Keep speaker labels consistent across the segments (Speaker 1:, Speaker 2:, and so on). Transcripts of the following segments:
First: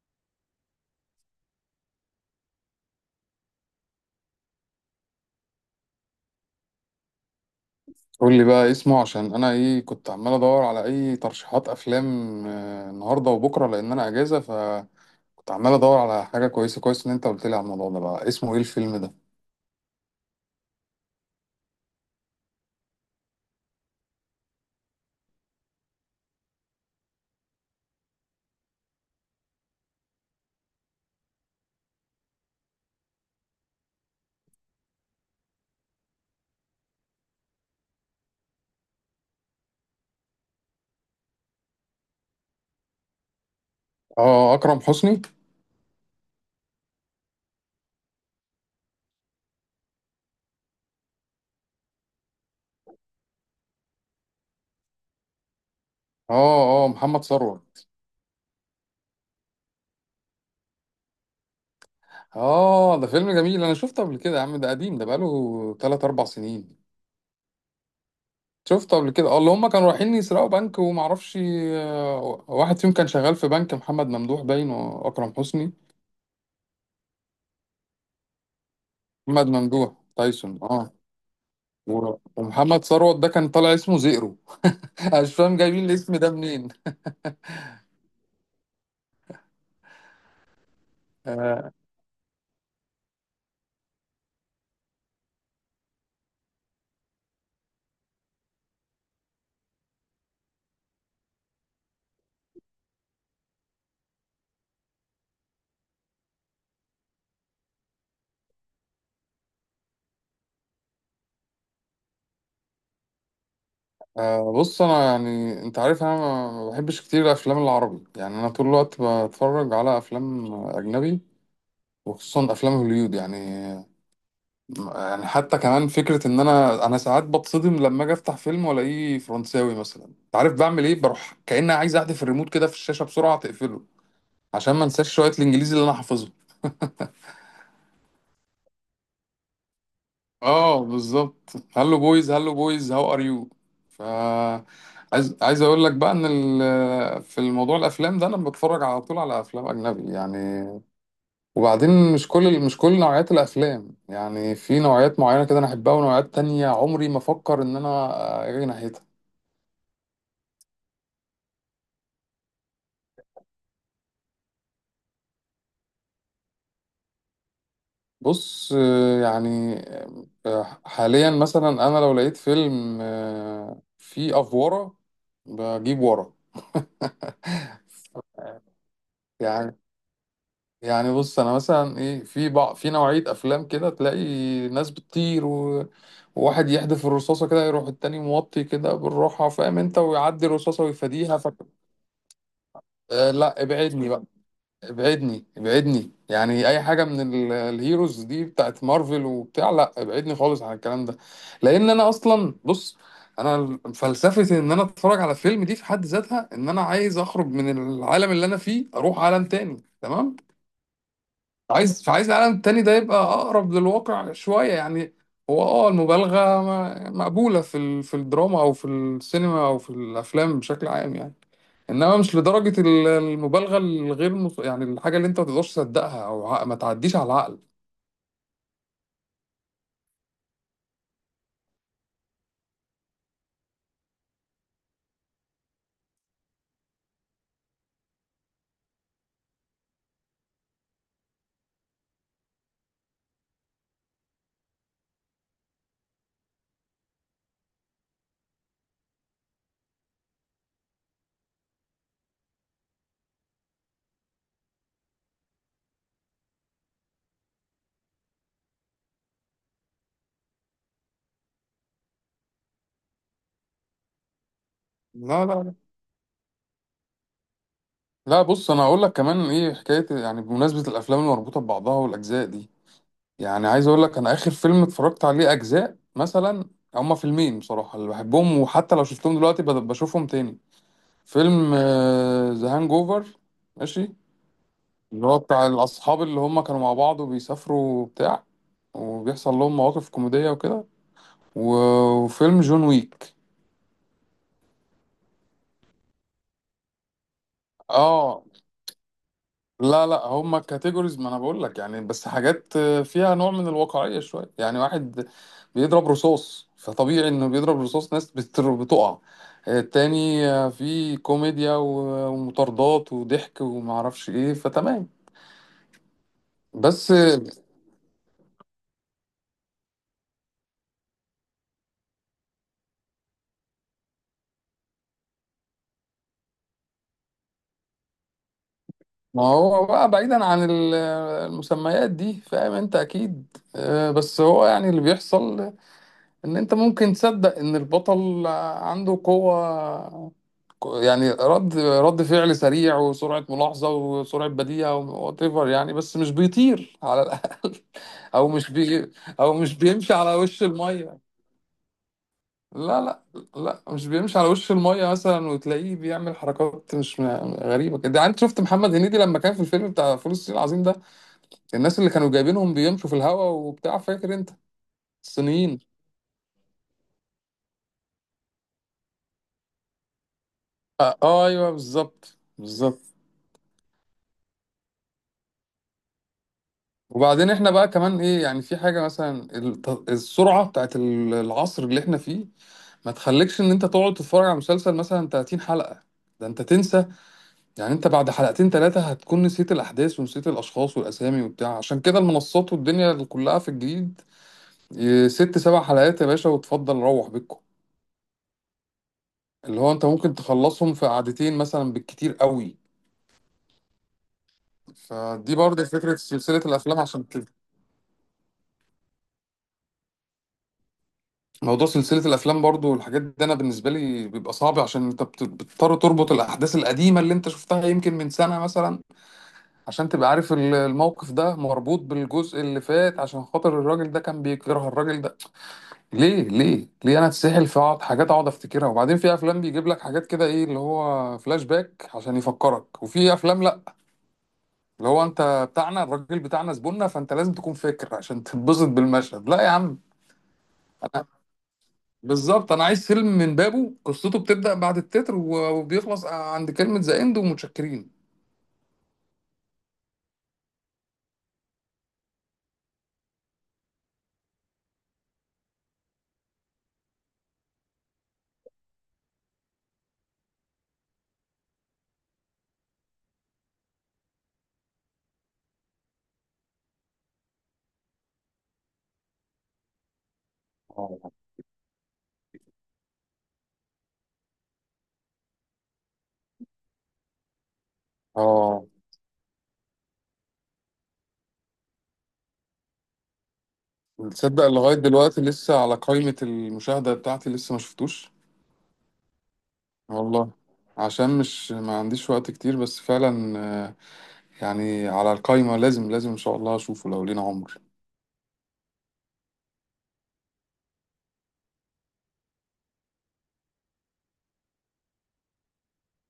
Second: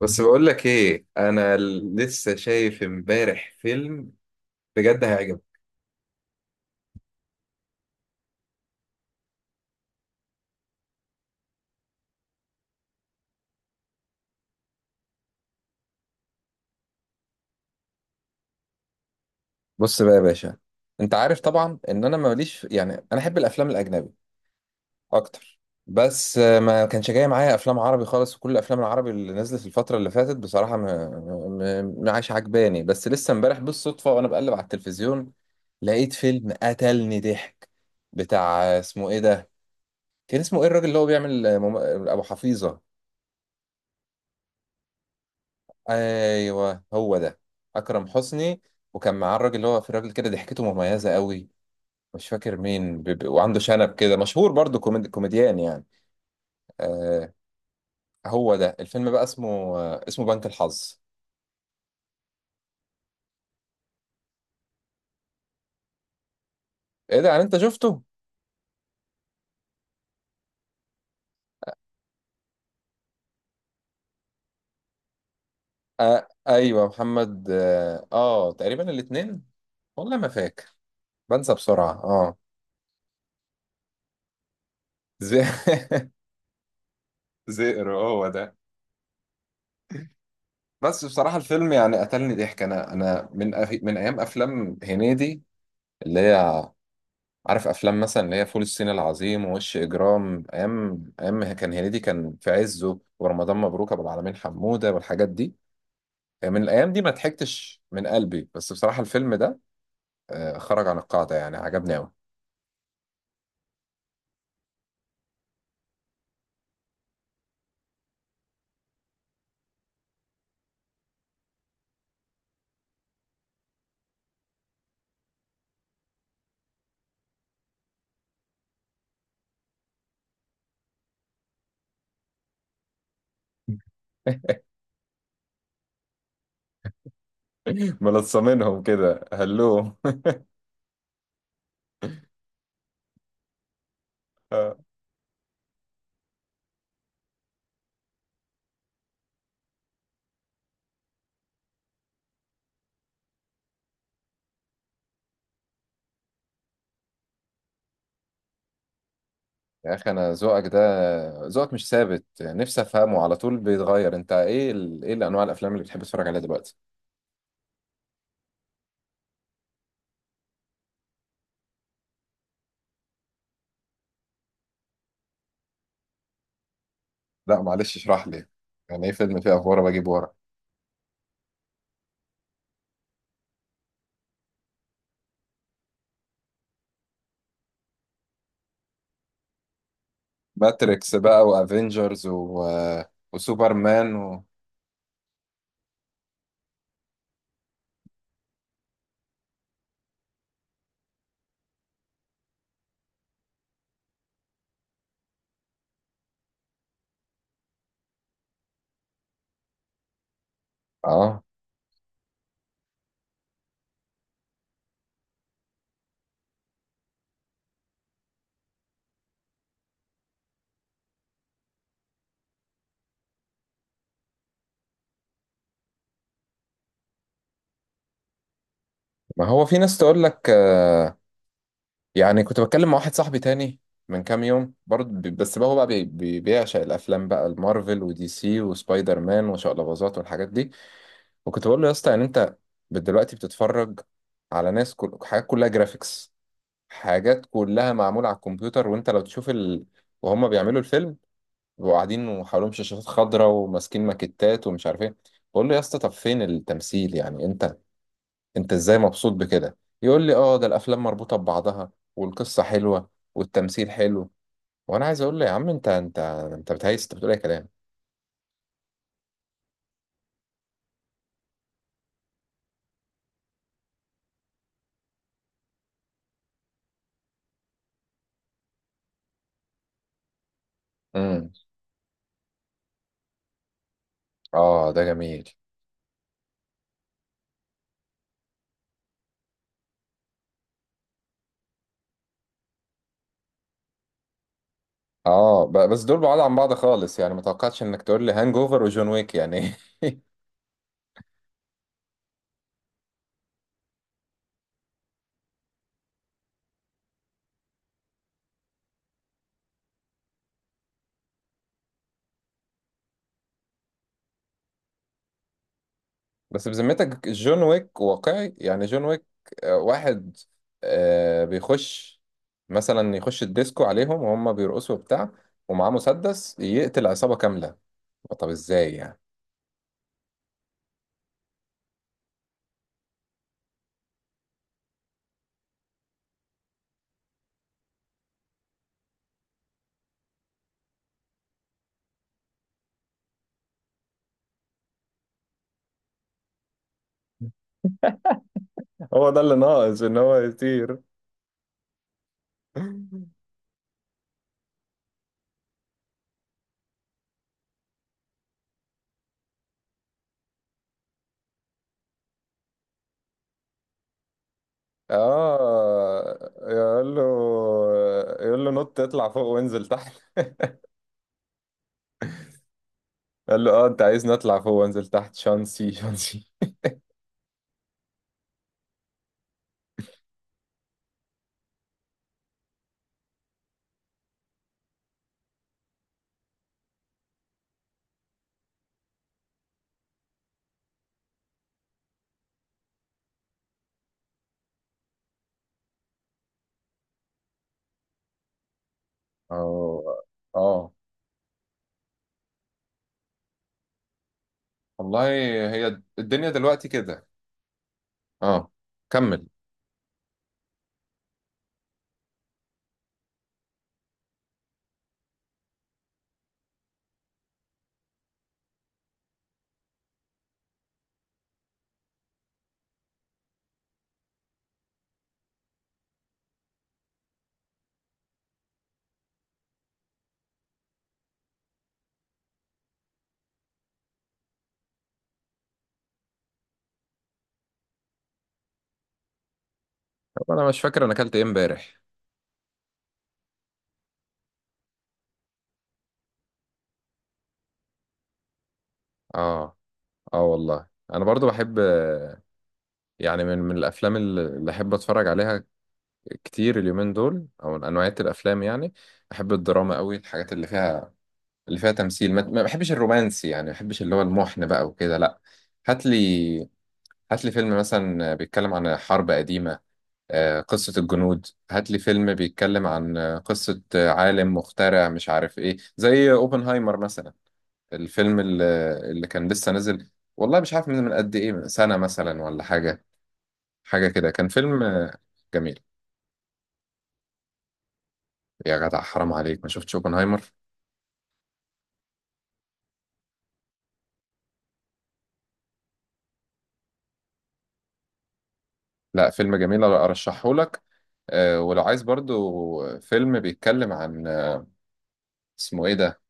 Speaker 1: بس بقول لك ايه انا لسه شايف امبارح فيلم بجد هيعجبك.
Speaker 2: قول لي بقى اسمه، عشان انا ايه كنت عمال ادور على اي ترشيحات افلام. النهارده وبكره، لان انا اجازه، فكنت عمال ادور على حاجه كويسه. كويس ان انت قلت لي على الموضوع ده. بقى اسمه ايه الفيلم ده؟
Speaker 1: بص بقى يا باشا، انت عارف طبعا ان انا ماليش، يعني انا احب الافلام الاجنبي اكتر. بس ما كانش جاي معايا افلام عربي خالص، وكل الافلام العربي اللي نزلت الفتره اللي فاتت بصراحه ما عايش عجباني. بس لسه امبارح بالصدفه وانا بقلب على التلفزيون لقيت فيلم قتلني ضحك، بتاع اسمه ايه ده؟ كان اسمه ايه الراجل اللي هو بيعمل ابو حفيظه؟
Speaker 2: اه، اكرم حسني.
Speaker 1: ايوه هو ده، اكرم حسني. وكان معاه الراجل اللي هو في راجل كده ضحكته مميزه قوي، مش فاكر مين وعنده شنب كده مشهور برضو كوميديان يعني.
Speaker 2: اه، اه، محمد
Speaker 1: آه،
Speaker 2: ثروت.
Speaker 1: هو ده الفيلم بقى اسمه، آه اسمه بنك الحظ.
Speaker 2: اه، ده فيلم جميل، انا شفته قبل كده. يا عم ده قديم، ده بقاله 3 4 سنين.
Speaker 1: ايه ده يعني انت شفته؟
Speaker 2: شفته قبل كده. اه، اللي هم كانوا رايحين يسرقوا بنك ومعرفش، واحد فيهم كان شغال في بنك. محمد ممدوح باين، واكرم حسني.
Speaker 1: آه ايوه محمد آه تقريبا الاتنين.
Speaker 2: محمد ممدوح
Speaker 1: والله ما
Speaker 2: تايسون،
Speaker 1: فاكر،
Speaker 2: اه.
Speaker 1: بنسى بسرعه اه.
Speaker 2: ومحمد ثروت ده كان طالع اسمه زئرو. انا مش
Speaker 1: زي...
Speaker 2: فاهم جايبين الاسم ده منين.
Speaker 1: زئر هو ده. بس بصراحه الفيلم
Speaker 2: آه
Speaker 1: يعني قتلني ضحك، انا من من ايام افلام هنيدي، اللي هي، عارف افلام مثلا اللي هي فول الصين العظيم ووش اجرام، ايام ايام ما كان هنيدي كان في عزه، ورمضان مبروك، ابو العالمين حموده، والحاجات دي. من الايام دي ما ضحكتش من قلبي، بس بصراحه الفيلم ده خرج عن القاعده، يعني عجبني قوي.
Speaker 2: بص، انا يعني انت عارف انا ما بحبش كتير الافلام العربي، يعني انا طول الوقت بتفرج على افلام اجنبي، وخصوصا افلام هوليود يعني. يعني حتى كمان فكره ان انا ساعات بتصدم لما اجي افتح فيلم والاقيه فرنساوي مثلا. انت عارف بعمل ايه؟ بروح كأني عايز احذف الريموت كده في الشاشه بسرعه تقفله، عشان ما انساش شويه الانجليزي اللي انا حافظهم.
Speaker 1: ملصمينهم كده هلو.
Speaker 2: اه بالظبط. هلو بويز، هلو بويز، هاو ار يو. ف
Speaker 1: آه.
Speaker 2: عايز اقول لك بقى ان في الموضوع الافلام ده انا بتفرج على طول على افلام اجنبي يعني. وبعدين مش كل نوعيات الافلام، يعني في نوعيات معينه كده انا احبها، ونوعيات تانية عمري ما افكر ان انا اجي ناحيتها.
Speaker 1: يا اخي انا ذوقك ده، ذوقك مش ثابت، نفسي افهمه على طول بيتغير. انت ايه ايه الانواع الافلام اللي بتحب تتفرج عليها دلوقتي؟
Speaker 2: بص، يعني حاليا مثلا انا لو لقيت فيلم فيه افوره بجيب ورا.
Speaker 1: لا معلش اشرح لي، يعني ايه فيلم فيه
Speaker 2: يعني
Speaker 1: افواره بجيب ورا؟
Speaker 2: يعني بص انا مثلا ايه في في نوعيه افلام كده تلاقي ناس بتطير وواحد يحدف الرصاصه كده، يروح التاني موطي كده بالراحه، فاهم انت، ويعدي الرصاصه
Speaker 1: ماتريكس
Speaker 2: ويفاديها.
Speaker 1: بقى وافنجرز و...
Speaker 2: آه لا، ابعدني
Speaker 1: وسوبرمان
Speaker 2: بقى،
Speaker 1: و...
Speaker 2: ابعدني، ابعدني يعني. اي حاجه من الهيروز دي بتاعت مارفل وبتاع، لا ابعدني خالص عن الكلام ده. لان انا اصلا بص، انا فلسفه ان انا اتفرج على فيلم دي في حد ذاتها، ان انا عايز اخرج من العالم اللي انا فيه، اروح عالم تاني، تمام.
Speaker 1: اه،
Speaker 2: فعايز العالم التاني ده يبقى اقرب للواقع شويه يعني. هو المبالغه مقبوله في في الدراما او في السينما او في الافلام بشكل عام يعني. انما مش لدرجه المبالغه الغير يعني الحاجه اللي انت ما تقدرش تصدقها، او ما تعديش على العقل.
Speaker 1: ما هو في ناس تقول لك آه، يعني كنت بتكلم مع واحد صاحبي تاني من كام يوم برضه بي- بس بقى هو بقى بي- بي- بيعشق الافلام بقى، المارفل ودي سي وسبايدر مان وشقلباظات والحاجات دي. وكنت بقول له يا اسطى، يعني انت دلوقتي بتتفرج على ناس حاجات كلها جرافيكس، حاجات كلها معمولة على الكمبيوتر. وانت لو تشوف وهم بيعملوا الفيلم بيبقوا قاعدين وحواليهم شاشات خضراء وماسكين ماكيتات ومش عارف ايه. بقول له يا اسطى، طب فين التمثيل يعني؟ انت ازاي مبسوط بكده؟ يقول لي اه، ده الافلام مربوطه ببعضها والقصه حلوه والتمثيل حلو. وانا عايز اقول له
Speaker 2: لا
Speaker 1: يا
Speaker 2: لا
Speaker 1: عم
Speaker 2: لا
Speaker 1: انت بتهيس، انت بتقول اي كلام.
Speaker 2: لا، بص انا هقول لك كمان ايه حكايه، يعني بمناسبه الافلام المربوطه ببعضها والاجزاء دي. يعني عايز اقول لك انا اخر فيلم اتفرجت عليه اجزاء مثلا، هما فيلمين بصراحه اللي بحبهم، وحتى لو شفتهم دلوقتي بشوفهم تاني.
Speaker 1: امم.
Speaker 2: فيلم ذا هانج اوفر، ماشي،
Speaker 1: اه ده
Speaker 2: اللي هو
Speaker 1: جميل.
Speaker 2: بتاع الاصحاب اللي هم كانوا مع بعض وبيسافروا وبتاع، وبيحصل لهم مواقف كوميدية وكده. وفيلم جون ويك.
Speaker 1: اه بس دول بعاد عن بعض خالص، يعني ما توقعتش انك تقول لي
Speaker 2: اه،
Speaker 1: هانج اوفر وجون ويك يعني.
Speaker 2: لا لا، هما كاتيجوريز، ما انا بقول لك يعني، بس حاجات فيها نوع من الواقعية شوية يعني. واحد بيضرب رصاص، فطبيعي انه بيضرب رصاص، ناس بتقع. التاني في كوميديا ومطاردات وضحك ومعرفش ايه، فتمام.
Speaker 1: بس
Speaker 2: بس
Speaker 1: بذمتك جون ويك واقعي يعني؟ جون ويك واحد بيخش مثلا يخش الديسكو عليهم وهم بيرقصوا وبتاع، ومعاه مسدس يقتل عصابة كاملة. طب ازاي يعني؟
Speaker 2: ما هو بقى بعيدا عن المسميات دي، فاهم انت اكيد بس هو يعني اللي بيحصل ان انت ممكن تصدق ان البطل عنده قوة، يعني رد فعل سريع، وسرعة ملاحظة، وسرعة بديهة، وات ايفر يعني، بس مش بيطير على الاقل. او مش بي
Speaker 1: هو ده
Speaker 2: او
Speaker 1: اللي
Speaker 2: مش
Speaker 1: ناقص
Speaker 2: بيمشي
Speaker 1: ان
Speaker 2: على
Speaker 1: هو
Speaker 2: وش
Speaker 1: يطير.
Speaker 2: المية. لا لا لا، مش بيمشي على وش المية مثلا، وتلاقيه بيعمل حركات مش م- غريبة كده يعني. انت شفت محمد هنيدي لما كان في الفيلم بتاع فول الصين العظيم ده، الناس اللي كانوا جايبينهم بيمشوا في الهوا وبتاع، فاكر انت الصينيين؟
Speaker 1: اه يقول له، يقول له نط اطلع فوق وانزل تحت،
Speaker 2: اه، ايوه بالظبط، بالظبط.
Speaker 1: قال له اه انت عايزني اطلع فوق وانزل تحت شانسي شانسي.
Speaker 2: وبعدين احنا بقى كمان ايه، يعني في حاجه مثلا، السرعه بتاعت العصر اللي احنا فيه، ما تخليكش ان انت تقعد تتفرج على مسلسل مثلا 30 حلقه. ده انت تنسى، يعني انت بعد حلقتين ثلاثه هتكون نسيت الاحداث ونسيت الاشخاص والاسامي وبتاع. عشان كده المنصات والدنيا اللي كلها في الجديد، إيه، ست سبع حلقات يا باشا، وتفضل روح بيتكم، اللي هو انت
Speaker 1: اه.
Speaker 2: ممكن
Speaker 1: اه
Speaker 2: تخلصهم في قعدتين مثلا بالكتير قوي.
Speaker 1: والله،
Speaker 2: فدي برضه
Speaker 1: هي
Speaker 2: فكرة
Speaker 1: الدنيا
Speaker 2: سلسلة
Speaker 1: دلوقتي
Speaker 2: الأفلام عشان
Speaker 1: كده.
Speaker 2: كده.
Speaker 1: اه كمل.
Speaker 2: موضوع سلسلة الأفلام برضه والحاجات دي، أنا بالنسبة لي بيبقى صعب، عشان أنت بتضطر تربط الأحداث القديمة اللي أنت شفتها يمكن من سنة مثلا، عشان تبقى عارف الموقف ده مربوط بالجزء اللي فات، عشان خاطر الراجل ده كان بيكره الراجل ده ليه، ليه، ليه. أنا أتسحل في أقعد حاجات أقعد أفتكرها. وبعدين في أفلام بيجيب لك حاجات كده، إيه اللي هو فلاش باك، عشان يفكرك. وفي أفلام لأ، اللي هو أنت بتاعنا، الراجل بتاعنا، زبوننا، فأنت لازم تكون فاكر عشان تتبسط بالمشهد. لا يا عم،
Speaker 1: طب انا مش فاكر انا اكلت ايه امبارح.
Speaker 2: بالظبط، انا عايز فيلم من بابه قصته بتبدأ بعد التتر وبيخلص عند كلمة ذا اند ومتشكرين.
Speaker 1: اه. اه والله انا برضو بحب، يعني من الافلام اللي احب اتفرج عليها كتير اليومين دول، او من انواعية الافلام يعني، احب الدراما قوي، الحاجات اللي فيها، اللي فيها تمثيل. ما بحبش الرومانسي، يعني ما بحبش اللي هو المحن بقى وكده، لا. هات لي، هات لي فيلم مثلا بيتكلم عن حرب قديمة، قصة
Speaker 2: اه،
Speaker 1: الجنود. هات لي فيلم بيتكلم عن قصة عالم مخترع مش عارف ايه، زي اوبنهايمر مثلا، الفيلم
Speaker 2: اه،
Speaker 1: اللي كان لسه نازل، والله مش عارف من قد ايه، من سنة مثلا ولا حاجة، حاجة كده. كان
Speaker 2: تصدق
Speaker 1: فيلم
Speaker 2: لغاية دلوقتي
Speaker 1: جميل.
Speaker 2: لسه على قائمة المشاهدة بتاعتي، لسه ما شفتوش
Speaker 1: يا جدع حرام عليك ما شفتش اوبنهايمر؟
Speaker 2: والله. عشان مش ما عنديش وقت كتير، بس فعلا آه، يعني على القائمة، لازم لازم ان شاء الله اشوفه لو لينا عمر.
Speaker 1: لا فيلم جميل ارشحه لك. ولو عايز برضو فيلم بيتكلم عن اسمه ايه ده،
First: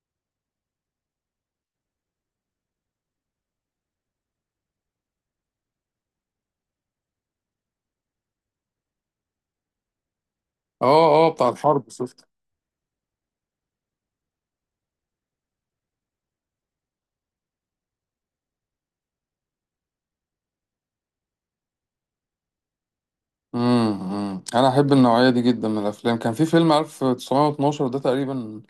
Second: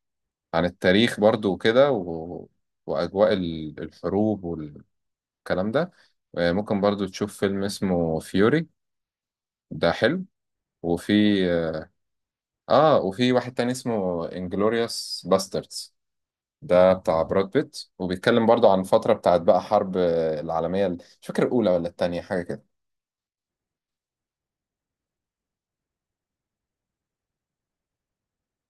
Speaker 1: عن التاريخ برضو وكده و... واجواء الحروب والكلام ده، ممكن برضو تشوف فيلم اسمه فيوري، ده حلو.
Speaker 2: اه،
Speaker 1: وفي
Speaker 2: اه، بتاع
Speaker 1: اه،
Speaker 2: الحرب شفته.
Speaker 1: وفي واحد تاني اسمه انجلوريوس باستردز، ده بتاع براد بيت، وبيتكلم برضو عن فترة بتاعت بقى حرب العالمية مش فاكر الأولى ولا التانية، حاجة كده.
Speaker 2: امم، أمم. انا احب النوعية دي جدا من الافلام. كان في فيلم 1912 ده تقريبا،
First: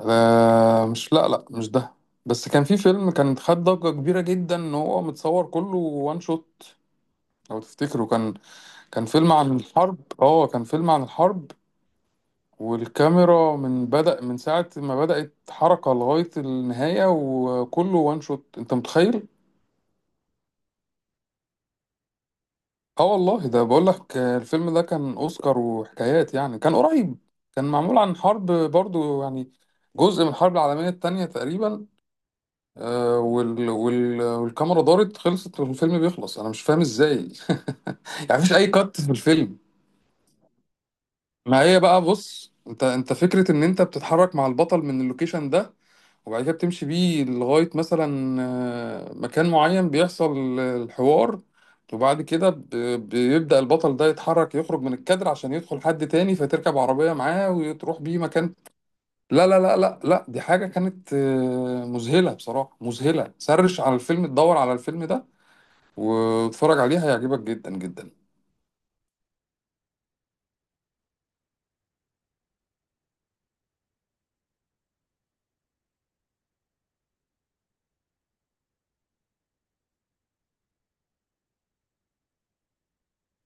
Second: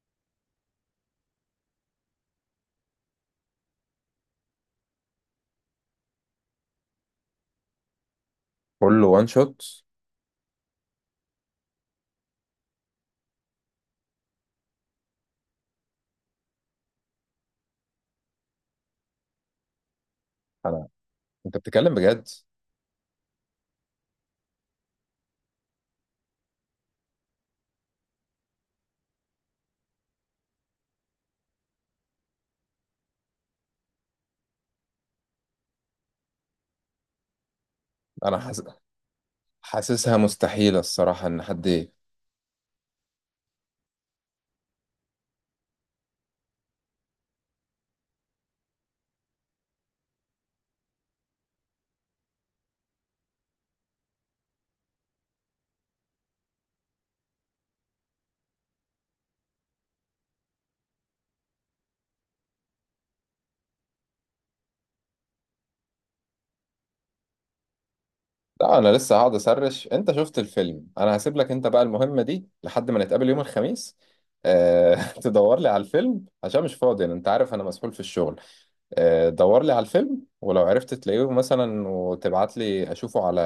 Speaker 2: مش، لا لا، مش ده. بس كان في فيلم كان خد ضجة كبيرة جدا، ان هو متصور كله وان شوت، لو تفتكروا،
Speaker 1: كله
Speaker 2: كان
Speaker 1: وان
Speaker 2: فيلم عن
Speaker 1: شوت؟
Speaker 2: الحرب. اه، كان فيلم عن الحرب، والكاميرا من بدأ من ساعة ما بدأت حركة لغاية النهاية وكله وان شوت، انت متخيل؟
Speaker 1: أنا، أنت بتتكلم بجد؟
Speaker 2: اه والله، ده بقول لك الفيلم ده كان اوسكار وحكايات يعني، كان قريب. كان معمول عن حرب برضو يعني، جزء من الحرب العالمية التانية تقريبا. والكاميرا دارت خلصت والفيلم بيخلص، انا مش فاهم ازاي.
Speaker 1: أنا
Speaker 2: يعني مفيش
Speaker 1: حاس...
Speaker 2: اي كات في الفيلم.
Speaker 1: حاسسها مستحيلة الصراحة إن
Speaker 2: ما
Speaker 1: حد
Speaker 2: هي
Speaker 1: إيه.
Speaker 2: بقى بص، انت فكرة ان انت بتتحرك مع البطل من اللوكيشن ده، وبعد كده بتمشي بيه لغاية مثلا مكان معين بيحصل الحوار، وبعد كده بيبدأ البطل ده يتحرك، يخرج من الكادر عشان يدخل حد تاني، فتركب عربية معاه وتروح بيه مكان. لا لا لا لا لا، دي حاجة كانت مذهلة بصراحة، مذهلة. سرش على الفيلم، تدور على الفيلم ده، واتفرج عليه، هيعجبك جدا جدا.
Speaker 1: لا أنا لسه هقعد أسرش. أنت شفت الفيلم، أنا هسيب لك أنت بقى المهمة دي لحد ما نتقابل يوم الخميس. أه... تدور لي على الفيلم، عشان مش فاضي أنا، أنت عارف أنا مسحول في الشغل. دور لي على الفيلم، ولو عرفت تلاقيه مثلا وتبعت لي اشوفه على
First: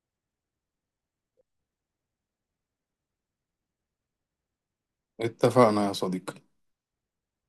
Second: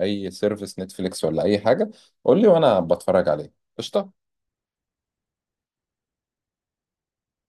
Speaker 1: اي سيرفيس، نتفليكس ولا اي حاجة، قول لي وانا بتفرج عليه قشطة.
Speaker 2: اتفقنا يا صديقي.